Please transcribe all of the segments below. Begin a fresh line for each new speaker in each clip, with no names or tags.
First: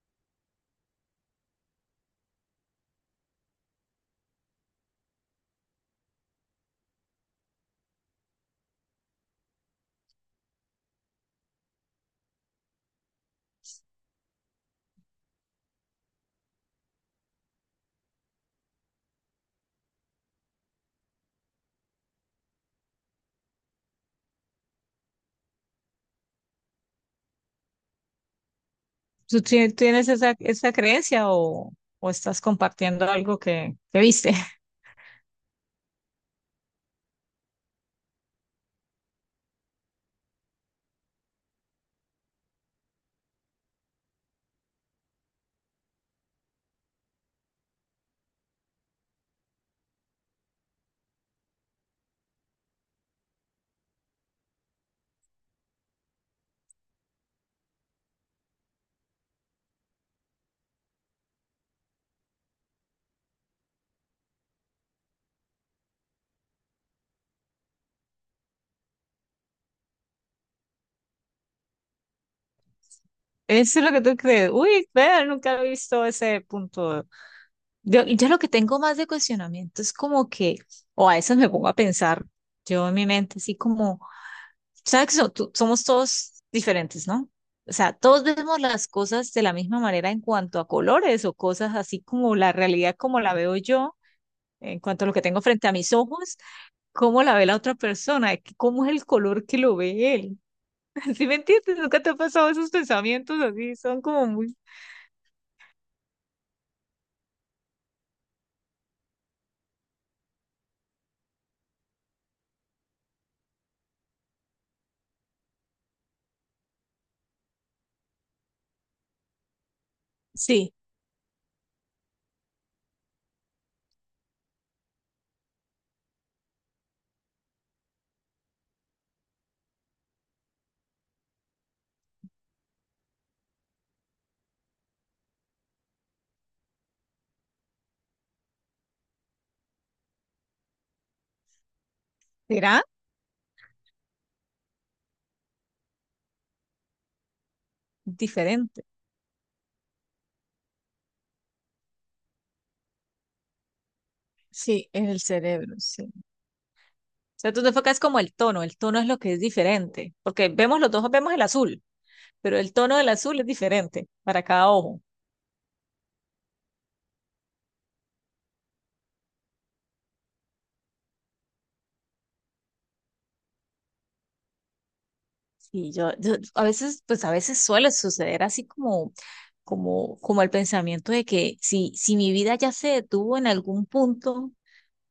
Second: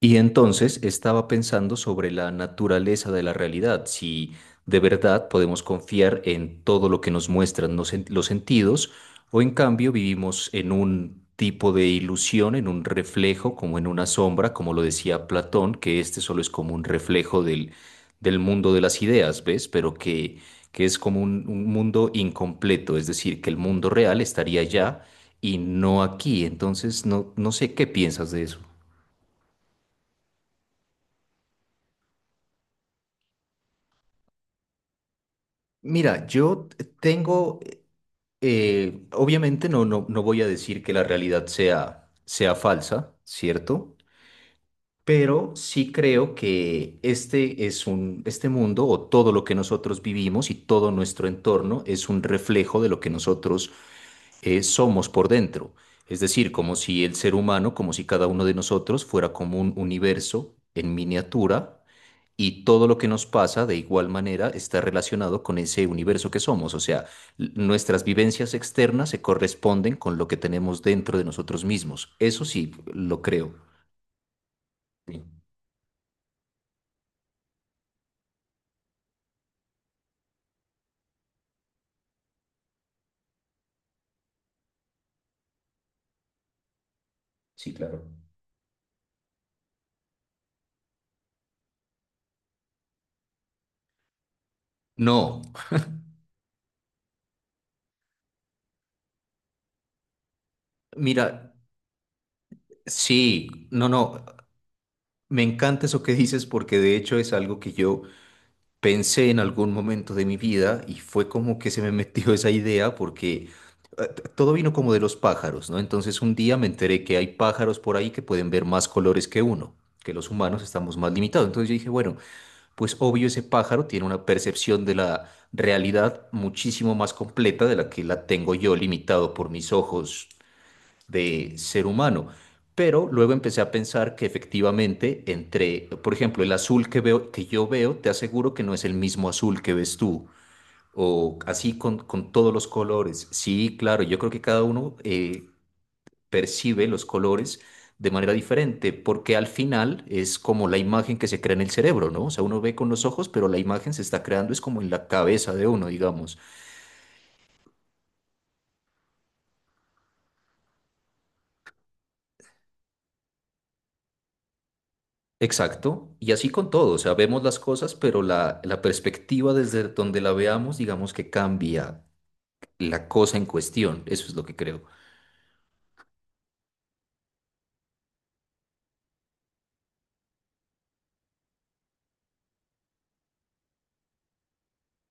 Y entonces estaba pensando sobre la naturaleza de la realidad, si de verdad podemos confiar en todo lo que nos muestran los sentidos o en cambio vivimos en un tipo de ilusión, en un reflejo, como en una sombra, como lo decía Platón, que este solo es como un reflejo del mundo de las ideas, ¿ves? Pero que es como un mundo incompleto, es decir, que el mundo real estaría allá y no aquí. Entonces, no sé qué piensas de eso.
Tienes esa, esa creencia o estás compartiendo algo que viste?
Mira, yo tengo, obviamente no voy a decir que la realidad sea falsa, ¿cierto? Pero sí creo que este es un este mundo o todo lo que nosotros vivimos y todo nuestro entorno es un reflejo de lo que nosotros somos por dentro. Es decir, como si el ser humano, como si cada uno de nosotros fuera como un universo en miniatura y todo lo que nos pasa de igual manera está relacionado con ese universo que somos. O sea, nuestras vivencias externas se corresponden con lo que tenemos dentro de nosotros mismos. Eso sí, lo creo.
Eso es lo que tú crees. Uy,
Sí,
vea, nunca he visto ese punto. Yo lo que tengo más de cuestionamiento es como que, o a veces me pongo a pensar, yo en mi mente, así como, ¿sabes que somos todos diferentes, ¿no? O
sí,
sea,
claro.
todos vemos las cosas de la misma manera en cuanto a colores o cosas así como la realidad como la veo yo, en cuanto a lo que
No,
tengo frente a mis ojos cómo la ve la otra persona, de que cómo es el color que lo ve él. ¿Sí me
mira,
entiendes? ¿Nunca te ha pasado esos pensamientos
sí,
así?
no,
Son
no,
como muy,
me encanta eso que dices porque de hecho es algo que yo pensé en algún momento de mi vida y fue como que se me metió esa idea porque todo vino como de los pájaros, ¿no? Entonces un día me enteré que hay pájaros por ahí que pueden ver más colores que uno, que los humanos
sí,
estamos más limitados. Entonces yo dije, bueno, pues obvio ese pájaro tiene una percepción de la realidad muchísimo más completa de la que la tengo yo limitado por mis ojos de ser humano. Pero luego empecé a pensar que efectivamente entre, por ejemplo, el azul que veo, que yo veo, te aseguro que no es el mismo azul que ves tú. O así con todos los
¿será?
colores. Sí, claro, yo creo que cada uno percibe los colores de manera
Diferente.
diferente, porque al final es como la imagen que se crea en el cerebro, ¿no? O sea, uno ve con los ojos, pero la imagen se está creando es como
Sí,
en la
es el
cabeza de
cerebro,
uno,
sí. O
digamos.
sea, tú te enfocas como el tono es lo que es diferente, porque vemos los dos, vemos el azul, pero el tono del azul es diferente para cada ojo.
Exacto, y así con todo, o sea, vemos las cosas, pero la perspectiva desde donde la veamos, digamos que cambia la cosa en cuestión, eso es lo que creo.
Y a veces, pues a veces suele suceder así como, como el pensamiento de que si mi vida ya se detuvo en algún punto.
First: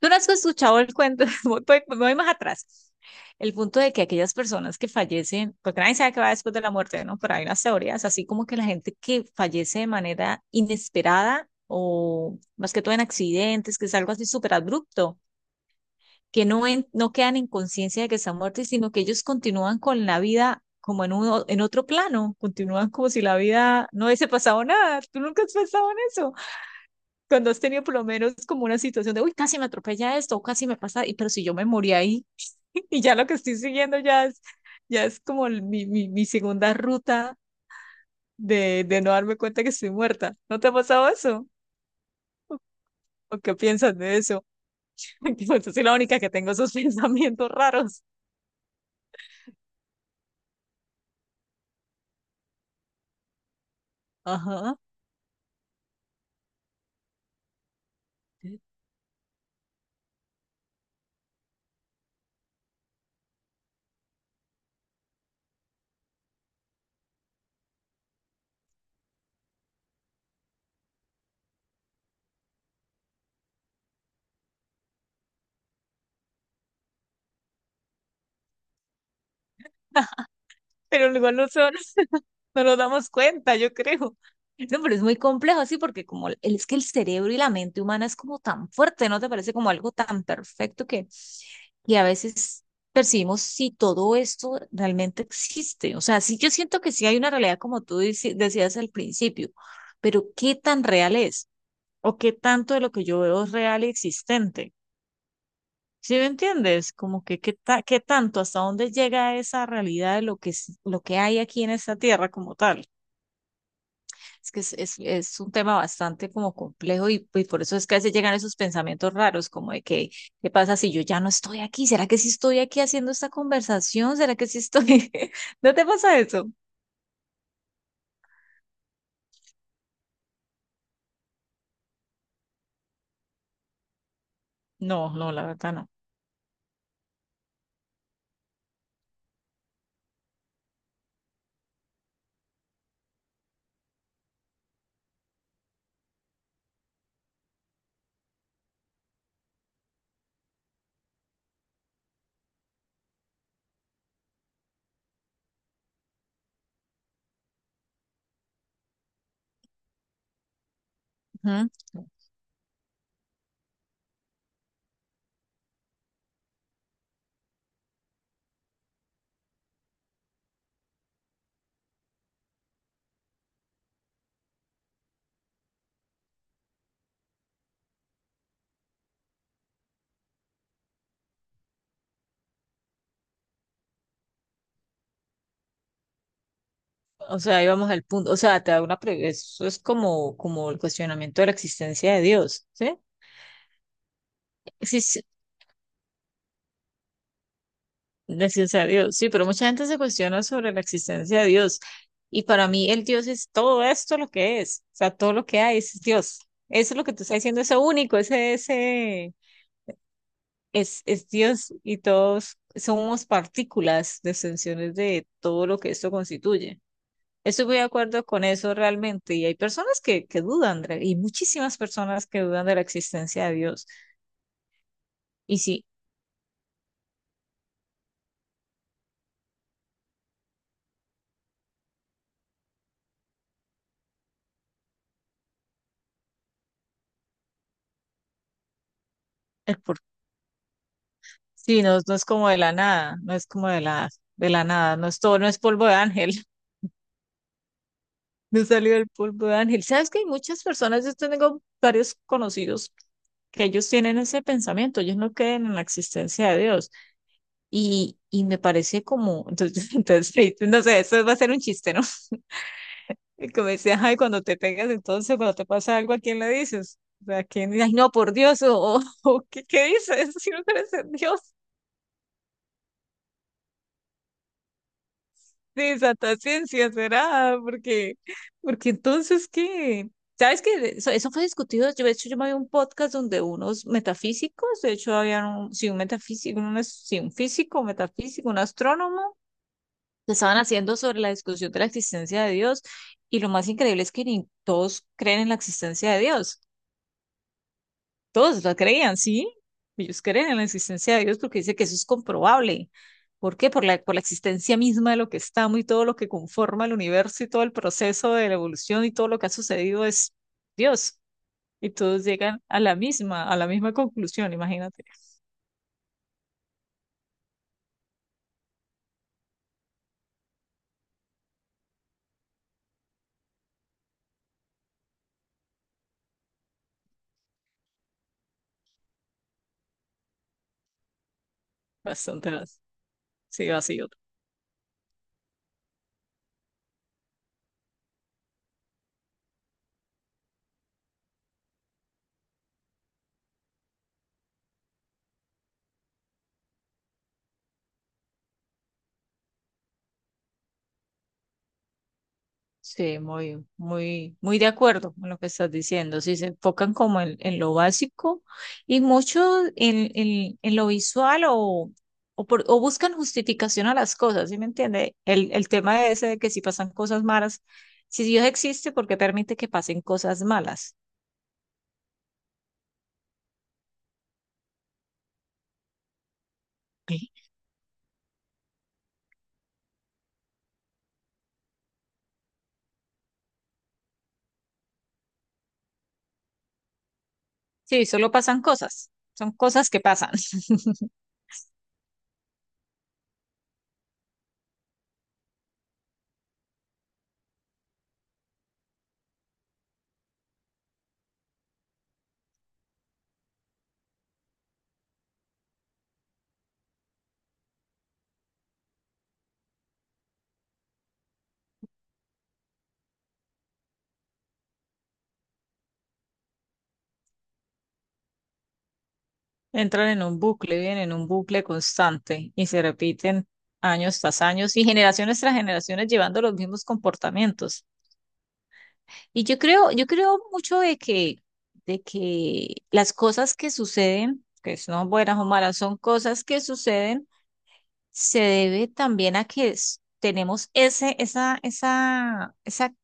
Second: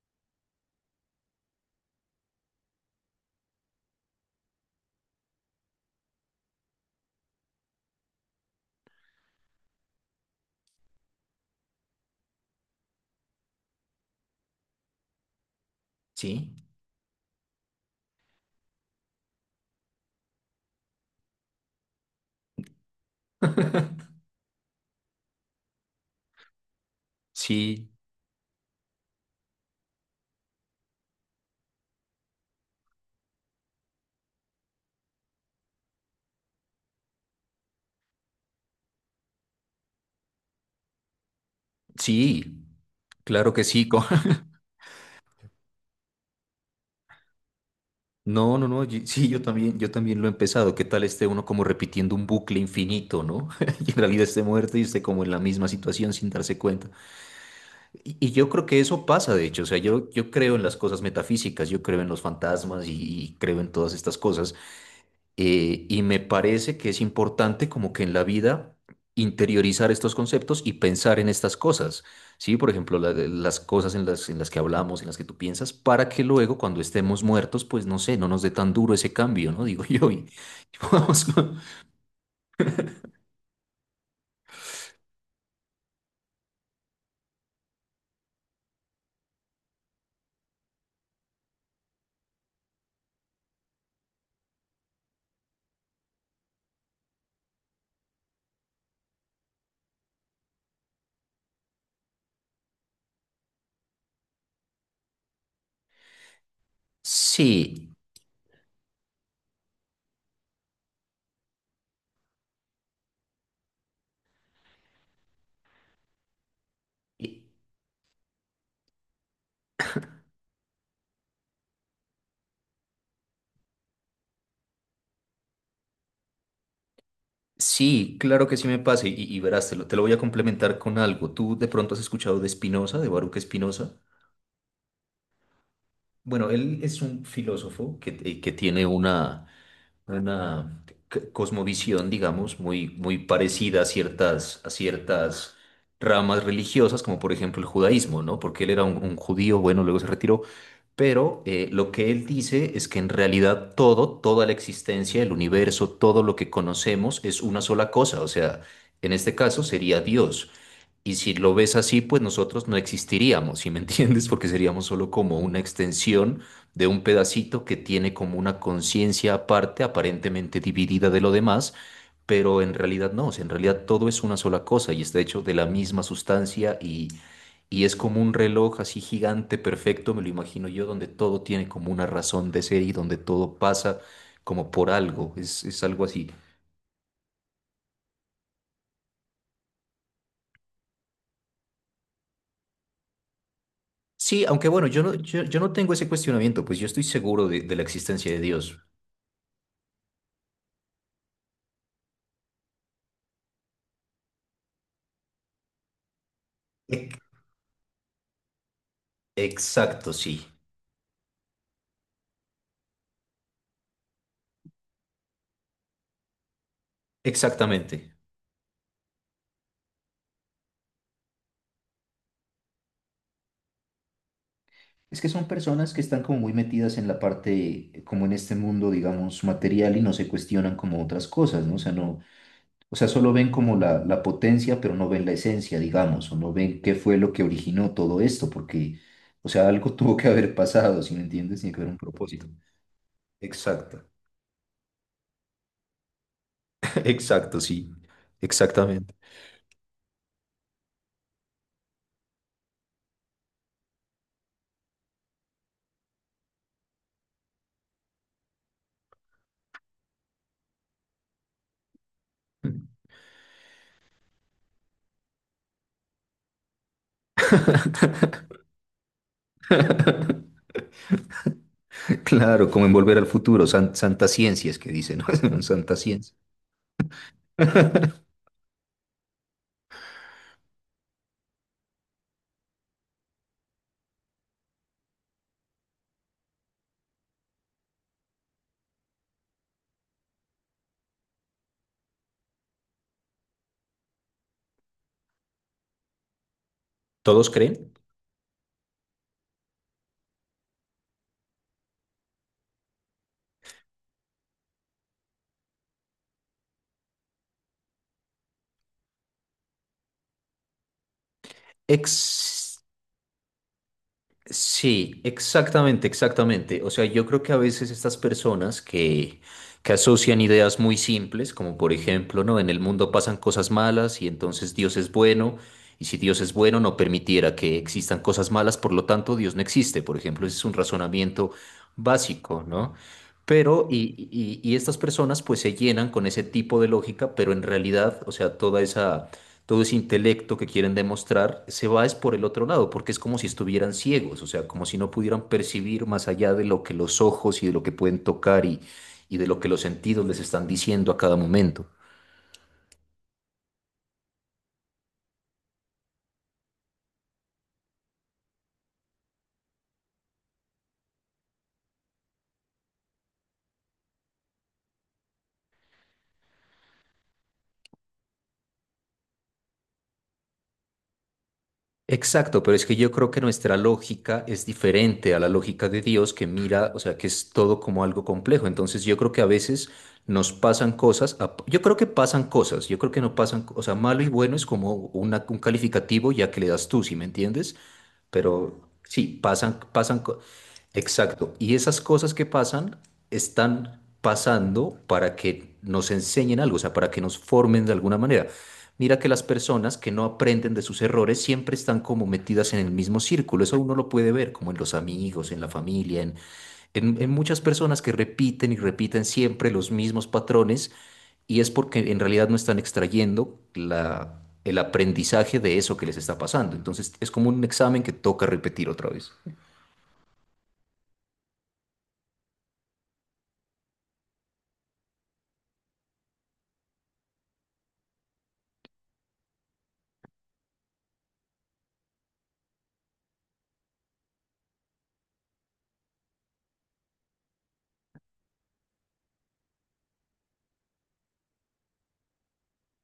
Tú no has escuchado el cuento. Me voy más atrás. El punto de que aquellas personas que fallecen, porque nadie sabe qué va después de la muerte, ¿no? Pero hay unas teorías, así como que la gente que fallece de manera inesperada o más que todo en accidentes, que es algo así súper abrupto, que
Sí,
no, no quedan en conciencia de que están muertos, sino que ellos continúan con la vida como en, uno, en otro plano, continúan como si la vida no hubiese pasado nada. ¿Tú nunca has pensado en eso? Cuando has tenido
sí,
por lo menos como una situación de, uy, casi me atropella esto, o casi me pasa, y pero si yo me morí ahí, y ya lo que estoy siguiendo ya es como mi segunda ruta de no darme cuenta que estoy muerta. ¿No te ha pasado eso?
sí,
¿O
claro
qué
que sí.
piensas de eso? Yo soy la única que tengo esos pensamientos raros.
No, no, no, yo- sí, yo también lo he empezado. ¿Qué tal esté uno como repitiendo un bucle infinito, ¿no? Y en realidad esté muerto
Ajá.
y esté como en la misma situación sin darse cuenta. Y yo creo que eso pasa, de hecho, o sea, yo creo en las cosas metafísicas, yo creo en los fantasmas y creo en todas estas cosas. Y me parece que es importante como que en la vida interiorizar estos conceptos y pensar en estas cosas, ¿sí? Por ejemplo, las cosas en en las que hablamos, en las que tú piensas, para que luego cuando estemos muertos, pues no sé, no nos dé tan duro ese cambio, ¿no? Digo yo. Y
Pero
podamos
igual no son. No nos damos cuenta, yo creo. No, pero es muy complejo, sí, porque como es que el cerebro y la mente humana es como tan fuerte, ¿no te parece como algo tan perfecto que a veces percibimos si todo esto realmente existe? O sea, sí, yo siento que sí hay una realidad como tú decías al principio, pero ¿qué tan real es? ¿O qué tanto de lo que yo veo es real y existente? ¿Sí me entiendes? Como que qué,
sí,
qué tanto, hasta dónde llega esa realidad de lo que, lo que hay aquí en esta tierra como tal. Es que es un tema bastante como complejo
y-
y por eso es que a veces llegan esos pensamientos raros, como de que, ¿qué pasa si yo ya no estoy aquí? ¿Será que sí estoy aquí haciendo esta conversación? ¿Será que sí estoy? ¿No te pasa eso?
sí, claro que sí me pasa y verás, te lo voy a complementar con algo. ¿Tú de pronto has escuchado de Spinoza, de Baruch Spinoza?
No, no, la verdad no.
Bueno, él es un filósofo que tiene una una cosmovisión, digamos, muy parecida a a ciertas ramas religiosas, como por ejemplo el judaísmo, ¿no? Porque él era un judío, bueno, luego se retiró, pero lo que él dice es que en realidad todo, toda la existencia, el universo, todo lo que conocemos es una sola cosa, o sea, en este caso sería Dios. Y si lo
Ujú.
ves así, pues nosotros no existiríamos, ¿sí me entiendes? Porque seríamos solo como una extensión de un pedacito que tiene como una conciencia aparte, aparentemente dividida de lo demás, pero en realidad no, o sea, en realidad todo es una sola cosa y está hecho de la misma sustancia y es como un reloj así gigante, perfecto, me lo imagino yo, donde todo tiene como una razón de ser y donde todo pasa como por algo, es algo así.
O sea, ahí vamos al punto. O sea, te da una eso es como, como el cuestionamiento de la existencia de Dios, ¿sí?
Sí, aunque bueno,
Sí, sí,
yo no tengo ese cuestionamiento, pues yo estoy seguro de la existencia de
gracias
Dios.
a Dios. Sí, pero mucha gente se cuestiona sobre la existencia de Dios. Y para mí el Dios es todo esto lo que es. O sea, todo lo que hay es Dios. Eso es lo que
Ec-
tú estás diciendo, ese único, ese
Exacto, sí,
es Dios y todos somos partículas, extensiones de todo lo que esto constituye. Estoy muy de
exactamente.
acuerdo con eso realmente. Y hay personas que dudan, Andrea, y muchísimas personas que dudan de la existencia de Dios.
Es que son
Y sí,
personas que están como muy metidas en la parte, como en este mundo, digamos, material y no se cuestionan como otras cosas, ¿no? O sea, no, o sea, solo ven como la potencia, pero no ven la esencia, digamos, o no ven qué fue lo que originó todo esto, porque, o sea,
el
algo
porqué
tuvo que haber pasado, ¿sí me entiendes? Tiene que
sí,
haber un
no, no es
propósito.
como de la nada, no es como
Exacto,
de la nada, no es todo, no es polvo de ángel,
exacto, sí,
no salió del
exactamente.
polvo de ángel. ¿Sabes que hay muchas personas, yo tengo varios conocidos que ellos tienen ese pensamiento, ellos no creen en la existencia de Dios. Y me parece como, entonces, entonces, sí, no sé, eso va a ser un chiste, ¿no? Y como decía, ay, cuando te pegas, entonces, cuando te pasa algo, ¿a quién le dices? O sea, ¿a quién? Ay, no, por Dios, o, ¿qué dices? Si no crees en Dios.
Claro, como en Volver al Futuro, santa ciencias que dicen, ¿no? Santa
Sí,
ciencia.
Santa Ciencia, ¿será? Porque, porque entonces, ¿qué? ¿Sabes que eso fue discutido? Yo, de hecho, yo me vi un podcast donde unos metafísicos, de hecho, había un, sí, un metafísico, un, sí, un físico, un metafísico, un astrónomo, que estaban haciendo sobre la discusión de la existencia de Dios. Y lo más increíble es que ni todos creen en la existencia de Dios.
¿Todos creen?
Todos la creían, sí. Ellos creen en la existencia de Dios porque dice que eso es comprobable. ¿Por qué? Por la existencia misma de lo que estamos y todo lo que conforma el universo y todo el proceso de la evolución y todo lo que ha sucedido es Dios. Y todos llegan
Ex-
a la misma conclusión, imagínate.
sí, exactamente, exactamente. O sea, yo creo que a veces estas personas que asocian ideas muy simples, como por ejemplo, ¿no? En el mundo pasan cosas malas y entonces Dios es bueno, y si Dios es bueno no permitiera que existan cosas malas, por lo tanto Dios no existe, por ejemplo, ese es un razonamiento
Bastante,
básico, ¿no?
sí,
Pero,
vacío.
y, y, y estas personas pues se llenan con ese tipo de lógica, pero en realidad, o sea, toda esa todo ese intelecto que quieren demostrar se va es por el otro lado, porque es como si estuvieran ciegos, o sea, como si no pudieran percibir más allá de lo que los ojos y de lo que pueden tocar y de lo que los sentidos les están diciendo a cada momento.
Sí, muy de acuerdo con lo que estás diciendo. Sí, se enfocan como en lo básico y mucho en, en lo visual o, o buscan justificación a las cosas, ¿sí me entiende? El tema ese de que si pasan cosas malas, si Dios existe, ¿por qué permite que pasen cosas malas?
Exacto, pero es que yo creo que nuestra lógica es diferente a la lógica de Dios que mira, o sea, que es todo como algo complejo. Entonces yo creo que a veces nos pasan cosas, a- yo creo que pasan cosas, yo creo que no pasan, o sea, malo y bueno es como un calificativo ya que le das tú, ¿sí me entiendes?
Sí, solo pasan
Pero
cosas,
sí,
son cosas que pasan.
exacto. Y esas cosas que pasan están pasando para que nos enseñen algo, o sea, para que nos formen de alguna manera. Mira que las personas que no aprenden de sus errores siempre están como metidas en el mismo círculo. Eso uno lo puede ver, como en los amigos, en la familia, en muchas personas que repiten y repiten siempre los mismos patrones y es porque en realidad no están extrayendo el aprendizaje de eso que les está pasando. Entonces es como un examen que toca repetir otra vez.
Entran en un bucle, viven en un bucle constante y se repiten años tras años y generaciones tras generaciones llevando los mismos comportamientos. Y yo creo mucho de que las cosas que suceden, que son buenas o malas, son cosas que suceden, se debe también a que tenemos ese, esa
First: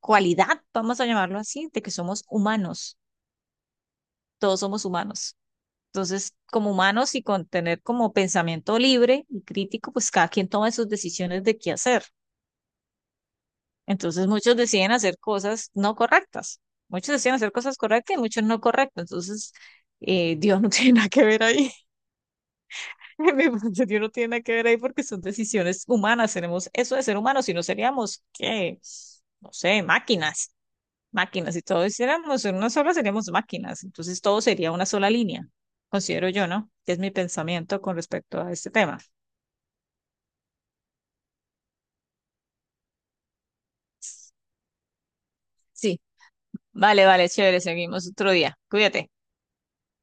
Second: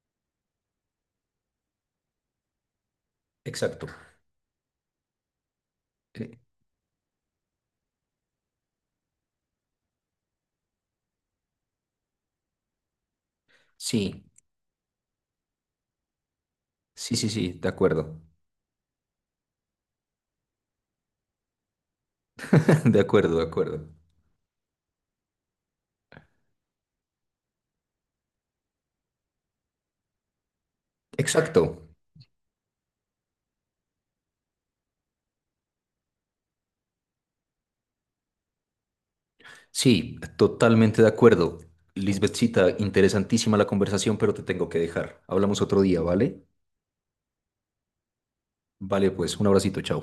cualidad, vamos a llamarlo así, de que somos humanos,
Exacto.
todos somos humanos. Entonces,
Eh,
como humanos y con tener como pensamiento libre y crítico, pues cada quien toma sus decisiones de qué hacer.
sí,
Entonces muchos deciden hacer cosas no correctas. Muchos deciden
sí,
hacer
de
cosas correctas y
acuerdo.
muchos no correctas. Entonces, Dios no tiene nada que ver ahí.
De acuerdo,
En
de
mi punto,
acuerdo.
Dios no tiene nada que ver ahí porque son decisiones humanas. Tenemos eso de ser humanos, si no seríamos, ¿qué? No sé, máquinas. Máquinas. Si
Exacto.
todos hiciéramos en una sola, seríamos máquinas. Entonces todo sería una sola línea, considero yo, ¿no? Es mi pensamiento con respecto a este tema.
Sí, totalmente de acuerdo. Lisbethcita, interesantísima la conversación, pero te tengo que dejar. Hablamos otro día,
Sí.
¿vale?
Vale, vale, chévere. Seguimos otro día.
Vale,
Cuídate.
pues un abracito, chao.